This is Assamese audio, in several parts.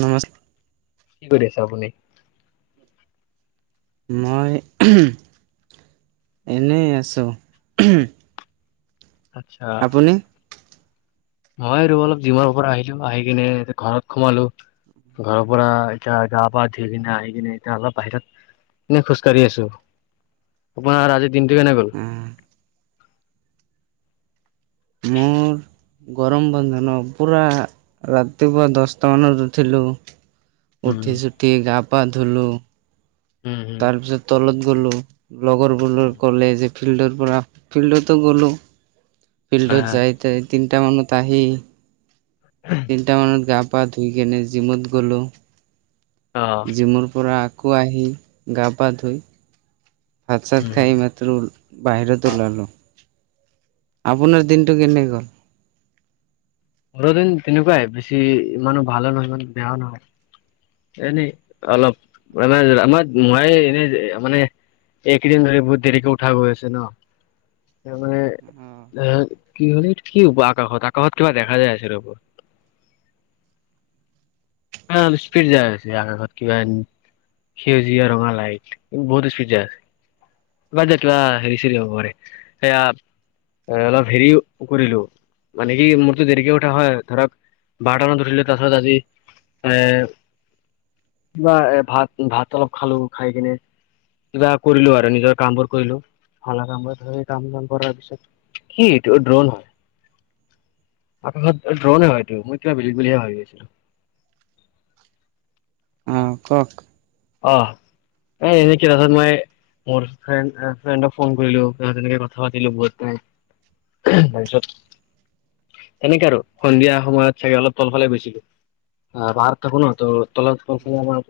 নমস্ কি কৰি আছে আপুনি। মই উম, এনে আছো। আচ্ছা। মই আৰু অলপ জিমনৰ পৰা আহিলো আহি কিনে ঘৰত সোমালো ঘৰৰ পৰা এতিয়া গা পা ধুই কিনে আহি কিনে এতিয়া অলপ বাহিৰত। এনেই খোজকাাঢ়ি আছো আপোনাৰ আজিৰ দিনটো কেনে গল। অ' মোৰ। গৰম বন্ধ ন পুৰা ৰাতিপুৱা দশটা মানত উঠিলো উম উঠি চুঠি গা পা ধুলো। উম উম তাৰ পিছত তলত গ'লো লগৰবোৰ উম ক'লে যে ফিল্ডৰ পৰা ফিল্ডতো গ'লোঁ হয় ফিল্ডত হয় যাই তাই তিন- এটা মানত আহি তিনিটা মানত গা পা ধুই কেনে জিমত গ'লো। অ জিমোৰ পৰা আকৌ আহি গা পা ধুই ভাত উম চাত উম খাই মাত্ৰ বাহিৰত অ ওলালো। আপোনাৰ দিনটো কেনেই গ'ল? মোৰ দিন তেনেকুৱাই বেছি ইমানো ভালো নহয় ইমান বেয়াও নহয়। এনেই অলপ আ আমাৰ মাই এনে মানে একদিন ধৰি বুত দেৰিকে উঠা গৈ আছে ন। ত মানে এ অ', কি হ'লেটো কি হ'ব আকাশত আকাশত কিবা দেখ- ভালে আছে ৰপৰত [inaudible] অলপ স্পিৰিট যাই আছে আত কিবা সেউজীয়া ৰঙালাইট বহুত স্পীড যায় আছে। বাজেট হেৰি চৰি হবৰে সেয়া। এ অলপ হেৰি কৰিলো মানে কি মোৰ। টো দেৰিকে উঠা হয় ধৰক বাৰটা মানত উঠিলে তাৰ পিছত আজি এ বা এ ভাত ভাত অলপ খালো খাই কিনে কিবা কৰিলো আৰু নিজৰ কাম বোৰ কৰিলো ভালা কামবোৰ ধৰি কাম বন কৰাৰ পিছত কি এইটো ড্ৰোন হয়। [inaudible] আকাশত ড্ৰনে হয়টো মই কিবা বিল বহে ভাবি আছিলো। হ ক অ এ এনেকে কিতাছত মই মোৰ ফ্ৰেন্দ ফ্ৰেন্দক ফোন কৰিলো তা তেনেকে কথা পাতিলো। তাৰপিছত তেনেকে আৰু সন্ধিয়া সময়ত চাগে অলপ তলফালে গৈছিলো। পাহাৰ থাকো ন ত তলত সৌফালে আমাৰ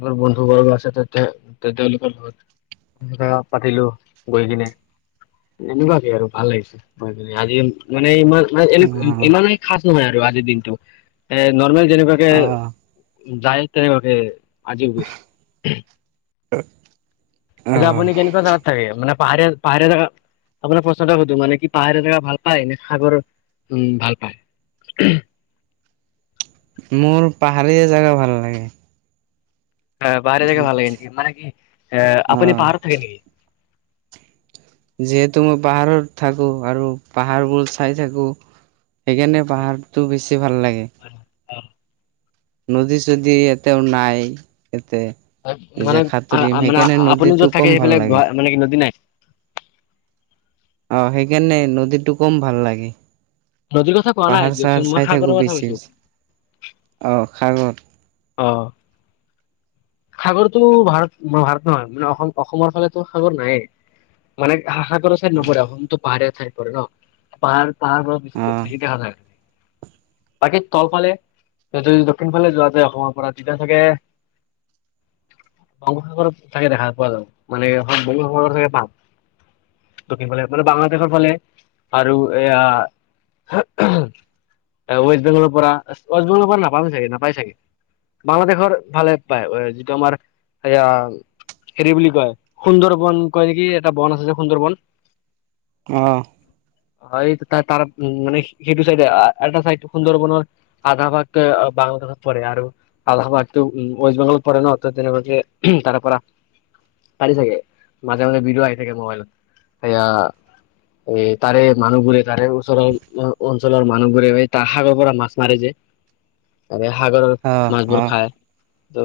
বোৰ বন্ধু বৰ্গ আছে তাতে তেতে তেওঁলোকৰ ঘৰত বা পাতিলো গৈ কিনে এনেকুৱাকে আৰু ভাল লাগিছে মই মান আজি মানে ইমান এনে অ', ইমান খাছ নহয় আৰু আজিৰ দিনটো এ নৰ্মেল যেনেকুৱাকে অ', যায় তেনেকুৱাকে আজিও গৈছে। তেতিয়া অ', আপুনি কেনেকুৱা জোগাত থাকে মানে পাহাৰে পাহাৰে জেগা আপোনাৰ প্ৰশ্ন এটা সুধো মানে কি পাহাৰে থকা ভাল পায় নে সাগৰ উম ভাল পায়? [unintelligible] মোৰ পাহাৰীয়া জোগা ভাল লাগে। আহ পাহাৰীয়া জেগে ভাল লাগে নেকি? মান কি আহ আপুনি অ', পাহাৰত থাকে নেকি? যিহেতু মই পাহাৰত থাকো আৰু পাহাৰবোৰ চাই থাকো। সেইকাৰণে পাহাৰতটো বেছি ভাল লাগে। অ নদী চদী এতেও নাই। ইতে এই যে হাতুৰিম আ- মানে সেইকাৰণে আপুনি য'ত নদীতটো থাকে কম ভাল সেইফালে গুৱা লাগে। মানে কি নদী নাই অ সেইকাৰণে নদীটো কম ভাল লাগে। নদীৰ কথা কোৱা নাই পাহাৰ দিয়কচোন চাহাৰ মই চাই সাগৰৰ থাকো কথা বেছি কৈছো অহ সাগৰ অহ সাগৰতটো ভাৰত ভাৰত নহয় মানে অসম অসমৰ ফালেতো সাগৰ নায়ে। মানে হাহাক কৰা চাইড অ', নপৰে অসমটো পাহাৰীয়া ঠাইত পৰে ন, পাহাৰ পাহাৰ পৰা বেছি অ', বেছি দেখা যায়। বাকী তলফালে যদি দক্ষিণ ফালে যোৱা যায় তোমাৰ পৰা তিতা থাকে। বঙ্গোপসাগৰত থাকে দেখা পোৱা যাব মানে বঙ্গোপসাগৰ থাকে পাম দক্ষিণ ফালে মানে বাংলাদেশৰ ফালে আৰু এয়া ৱেষ্ট বেংগলৰ পৰা ৱেষ্ট বেংগলৰ পৰা নাপাম চাগে নাপায় চাগে বাংলাদেশৰ ভালে পায় যিটো আমাৰ এয়া। হেৰি বুলি কয় সুন্দৰ বন কয় নেকি এটা বন আছে যে সুন্দৰ বন। আহ। হয় তাৰ উ মান সেইটো চাইড এটা চাইড সুন্দৰ বনৰ আধা ভাগ বাংলা দেশত পৰে আৰু এলাহবাদ ৱেষ্ট বেংগলত পৰে ন অ তেনেকুৱাকে তাৰে পৰা পাৰি থাগে মাজে মাজে ভিডিঅ আহি থাকে মোবাইলত সয়া এ তাৰে মানুহবোৰে তাৰে ওচৰৰ অঞ্চলৰ মানুহবোৰে তাৰ সাগৰ পৰা মাছ মাৰে যায় [unintelligible] আৰু সাগৰৰ অ মাছবোৰ অ খায় ত'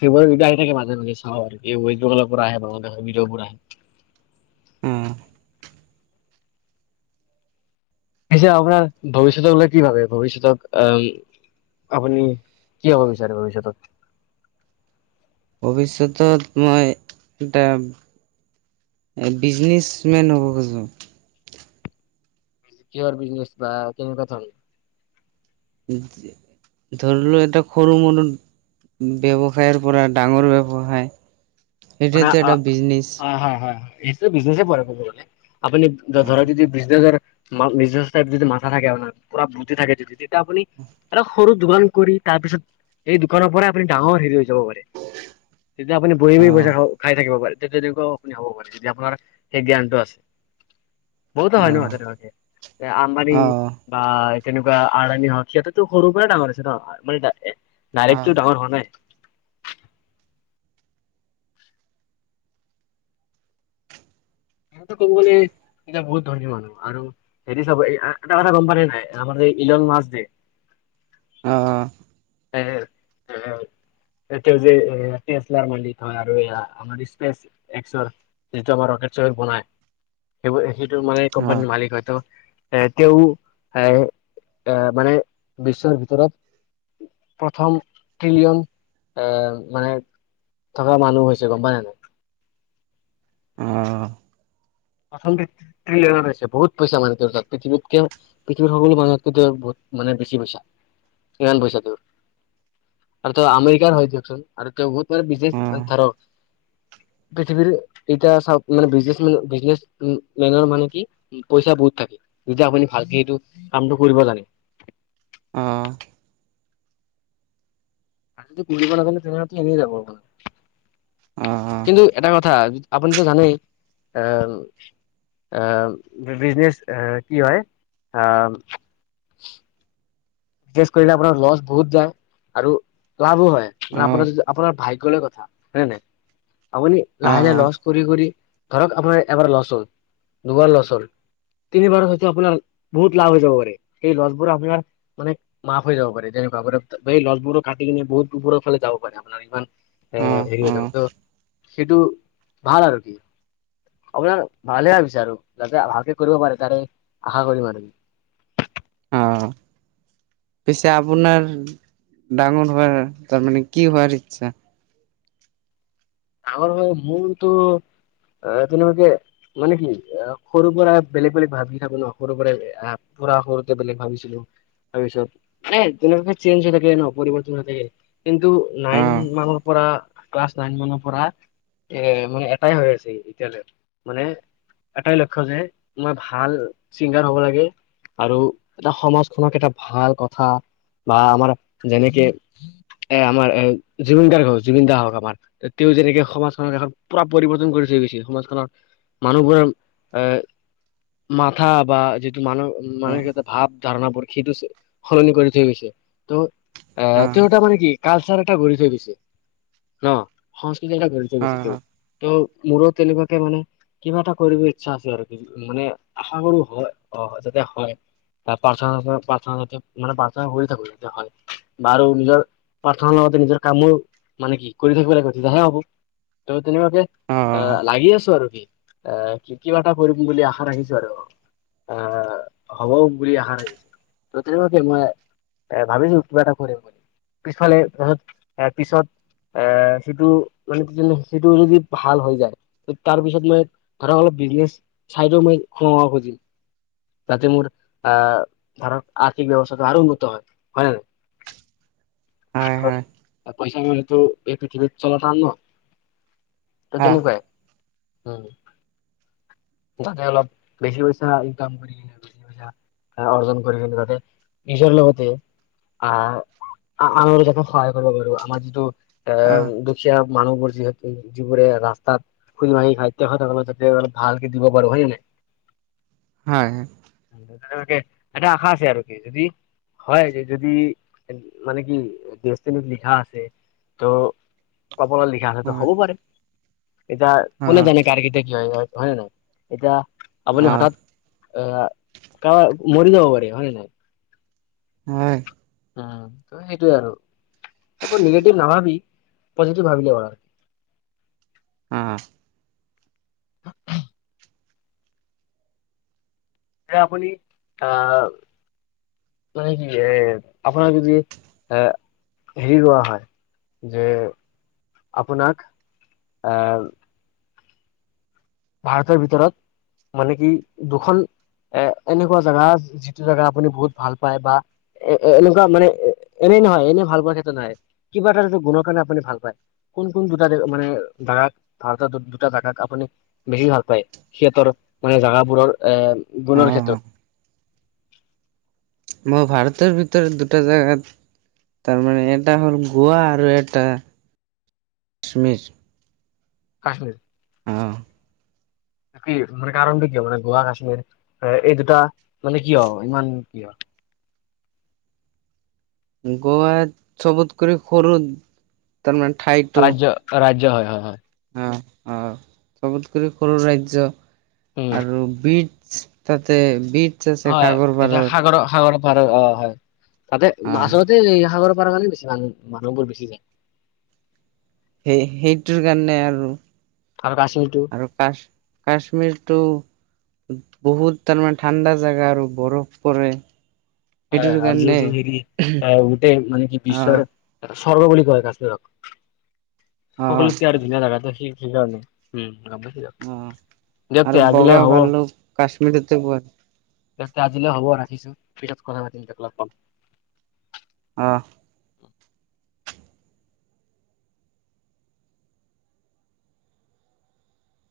ফেব্ৰুৱাৰী বি আহি থাকে মাজে মাজে চাওঁ আৰু ৱেষ্ট বেংলৰ পৰা আহে বাৰ ভিডিঅ বোৰ আহে। আহ পছে আপোনাৰ ভৱিষ্যতক বলে কি ভাবে ভৱিষ্যতক আহ আপুনি কি হব বিচাৰে ভৱিষ্যতত ভৱিষ্যতত মই এটা এ বিজনেচ মেন হ'ব খোজোঁ কিহৰ বিজনেছ বা কেনেকুৱা ধৰ ধৰিলো এটা সৰু মৰু ব্যৱসায়ৰ পৰা ডাঙৰ ব্যৱসায় সেইটোৱেটো এটা বিজনেছ। সেইটো বিজনে পলে আপুনি ধৰক যদি বিজনেচ নিজস্ব যদি মাথা থাকে পুৰা বুটি থাকে যদি তেতিয়া আপুনি এটা সৰু দোকান কৰি তাৰ পিছত এই দোকানৰ পৰাই আপুনি ডাঙৰ হেৰি হৈ যাব পাৰে। তেতিয়া আপুনি বহিমি বৈচ খাই থাকিব পাৰে তেতিয়া তেনেকুৱাও আপুনি হ'ব পাৰে যদি আপোনাৰ সেই জ্ঞানটো আছে বহুতো হয় ন মাজে মাজে আম্বানি বা তেনেকুৱা আৰাণী হওক সিহঁতেতো সৰুৰ পৰাই ডাঙৰ হৈছে ন মানে ডাইৰেক্ট টো ডাঙৰ হোৱা নাই। এটো কমকনে এতিয়া বহুত ধণী মানুহ আৰু হেৰি চব এটা কথা গম পাৱ নে নাই আমাৰ যে ইলন মাছ যে আহ হ হ এটো যেলাৰ মালিক হয় আৰুয়া আমাৰ স্পেচ এক্ৰ যিটো আমাৰ ৰকেট চকেট বনাই সেইব সেইটো মানে কোম্পানীৰ মালিক হয়তো এ তেওঁ এ এ মানে বিশ্বৰ ভিতৰত প্ৰথম ট্ৰিলিয়ন এ মানে থকা মানুহ হৈছে গম পাই নে নাই আহ প্ৰথমছে বহুত পইচা মানে তোৰ তাত পৃথিৱীতক পৃথিৱীৰ সকলো মানুহতক বহুত মানে বেছি পইচা কিমান পইচাটোৰ আৰু ত আমেৰিকাৰ হয় দেয়ওকচোন আৰু ত মানে ধৰ পৃথিৱীৰ এতিয়া চাওক মানে বিজনেছ মেন উ মেনৰ মানে কি পইচা বহুত থাকে যেতিয়া আপুনি ভালকে এইটো কামটো কৰিব জানে আহ আৰু য কৰিবি ন তেনে এনে যাব কিন্তু এটা কথা আপুনিটো জানেই আ আহ বিজনেছ কি হয় আহ। [inaudible] কেচ কৰিলে আপোনাৰ লছ বহুত যায় আৰু লাভো হয় মানে আপোনাৰ যদি আপোনাৰ ভাই গ্যৰ কথা হয় নাই আপুনি লাহে লাহ লছ কৰি কৰি ধৰক আপোনাৰ এবাৰ লচন দুবাৰ লচন তিনিবাৰত হয়তো আপোনাৰ বহুত লাভ হৈ যাব পাৰে সেই লছবোৰ আপোনাৰ মানে মাফ হৈ যাব পাৰে তেনেকুৱা কৰে এই লছবোৰক কাটি কিনে বহুত ওপৰৰ ফালে যাব পাৰে আপোনাৰ ইমান এ হেৰি যাব ত সেইটো ভাল আৰু কি আপোনাক ভালে ভাবিচাৰো আৰু যাতে ভালকে কৰিব পাৰে তাৰে আশা কৰিম আমি [unintelligible] অ পিছে আপোনাৰ ডাঙৰ হোৱাৰ তাৰমানে কি হোৱাৰ ইচ্ছা আমাৰ ভাগৰ মূলটো আহ তেনেকুৱাকে মানে কি সৰুৰ পৰা বেলেগ বেলেগ ভাবি থাকো ন সৰুৰ পৰাই আহ পুৰা সৰুতে বুলি ভাবিছিলো তাৰপিছত মানে তেনেক চেঞ্জ হৈ থাকে ন পৰিৱৰ্তন হৈ থাকে কিন্তু নাইন হয় মানৰ পৰা ক্লাছ নাইন মানৰ পৰা এ মানে এটাই হৈ আছে এতিয়ালৈ মানে এটাই লক্ষ্য যে মই ভাল চিংগাৰ হব লাগে আৰু এটা সমাজখনক এটা ভাল কথা বা আমাৰ যেনেকে এ আমাৰ এ জুবিন গাৰ্গ হওক জুবিনদাৰ হওক আমাৰ তেওঁ যেনেকে সমাজখনক এখন পুৰা পৰিৱৰ্তন কৰি থৈ গৈছে সমাজখনত মানুহবোৰ আহ মাথা বা যিটো মান মানসিক ভাৱ ধাৰণাবোৰ সেইটো সলনি কৰি থৈ গৈছে ত এ হয় তেওঁ এটা মানে কি কালচাৰ এটা গঢ়ি থৈ গৈছে ন সংসকৃতি এটা ধাৰ্য বেছি হয় তেওঁ ত [inaudible] মোৰো তেনেকুৱাকে মানে কিবা এটা কৰিব ইচ্ছা আছে আৰু মানে আশা কৰো হয় অ যাতে হয় প্ৰাৰ্থনা প্ৰাৰ্থনা যতে মানে প্ৰাৰ্থনা কৰি থাকো যতে হয় বাৰু নিজৰ প্ৰাৰ্থনাৰ লগতে নিজৰ কামো মানে কি কৰি থাকিব লাগে তেতিয়াহে হব ত তেনেকুৱাকে আহ লাগি আছো আৰু কি এ কি কিবা এটা কৰিম বুলি আশা ৰাখিছো আৰু আ সম বুলি আশা ৰাখিলোঁ ত তেনেকুৱাতে মই ভাবিছো কিবা এটা কৰিম বুলি পিছফালে তাৰপাছত পিছত এ সিটো মানে কি জানে সেইটো যদি ভাল হৈ যায় তাৰপিছত মই ধৰক অলপ বিজনেছ চাইডও মই সোমাব খুজিম যাতে মোৰ আহ ধৰক আৰ্থিক ব্যৱস্থা আৰু উন্নত হয় ন নাই হয় কাৰণ পইচা মানেটো এই পৃথিৱীৰ চলা তান ন তেনেকুৱাই উ তাতে অলপ বেছি পইচা ইনকাম কৰি দিলে বেছি পইচা অৰ্জন কৰি কিন্তু তাতে নিজৰ লগতে আহ আনৰ যাতে সহায় কৰিব পাৰো আমাৰ যিটো আহ দুখীয়া মানুহবোৰ যিহেতু যিবোৰে ৰাস্তাত ফুৰি মাৰি খাই তেখেতসকল যাতে অলপ ভাল দিব পাৰো হয় নে হয় হয় নাই এটা আশা আছে আৰু কি যদি হয় যে যদি মানে কি দেচতিনোট লিখা আছে [unintelligible] তো কপত লিখা আছো টো হ'ব পাৰে এতিয়া হয় কোনে জানে কাৰ কেতিয়া কি হয় হয় নে নহয় এতিয়া আপুনি হয় হঠাৎ আহ কাৰ মৰি যাব পাৰে হয় নে নাই হয় উম ত সেইটোৱে আৰু একবোৰ নিগেটিভ নাভাবি পজিটিভ ভাবিলে হয় অ যে আপুনি আহ মানে কি এ আপোনাৰ যদি আহ হেৰি লোৱা হয় যে আপোনাক আহ ভাৰতৰ ভিতৰত মানে কি দুখন এ এনেকুৱা জেগা যিটো জেগা আপুনি বহুত ভাল পায় বা এ এনেকুৱা মানে এনেই নহয় এনে ভাল পোৱাৰ ক্ষেত্ৰত নহয় কিবা এটাটো গুণৰ কাৰণে আপুনি ভাল পায় কোন কোন দুটা মানে দোক ভাৰতৰ দুটা দোক আপুনি বেছি ভাল পায় সিহঁতৰ মানে জোগাবোৰৰ এ অ গুণৰ ক্ষেত্ৰত মই ভাৰতৰ ভিতৰত দুটা জেগাত তাৰমানে এটা হ'ল গোৱা আৰু এটা কাশ্মীৰ কশ্মীৰ আহ বাকি মানে কাৰণটো কিয় মানে গোৱাত কাশ্মীৰ এ এই দুটা মানে কিয় ইমান কিয় [inaudible] গুৱাত চবত কৰি সৰু তাৰমানে ঠাইটো ৰাজ্য ৰাজ্য হয় হয় হয় অ অ চবতকৰি সৰু ৰাজ্য উম আৰু বিট তাতে বিট হয় তেতিয়া সাগৰ সাগৰ পাৰ অ হয় তাতে অ আচলতে সাগৰ বাৰ মে বছ মানুহবোৰ বেছি যায় [unintelligible] সেই সেইটোৰ কাৰণে আৰু আৰু কাশ্মীৰটো আৰু কাচ কাশ্মীৰটো বহুত তাৰমানে ঠাণ্ডা জাগা আৰু বৰফ পৰে সেইটোৰ আৰু কাৰণে যিহেতু হেৰি এ গোটেই মানে কি বিশ্বৰ অ স্বৰ্গ বুলি কয় কাশ্মীৰক সকলোতকে আৰু ধুনীয়া জাগাটো সেই সেইকাৰণে উম গম পাইছো দিয়ক অ দিয়ক তে আৰু আজিলে বগা হ'ব ভালো কাশ্মীৰতে পুৱা তে আজিলৈ হ'ব ৰাখিছো পিছত কথা পাতিম অ লগ পাম আহ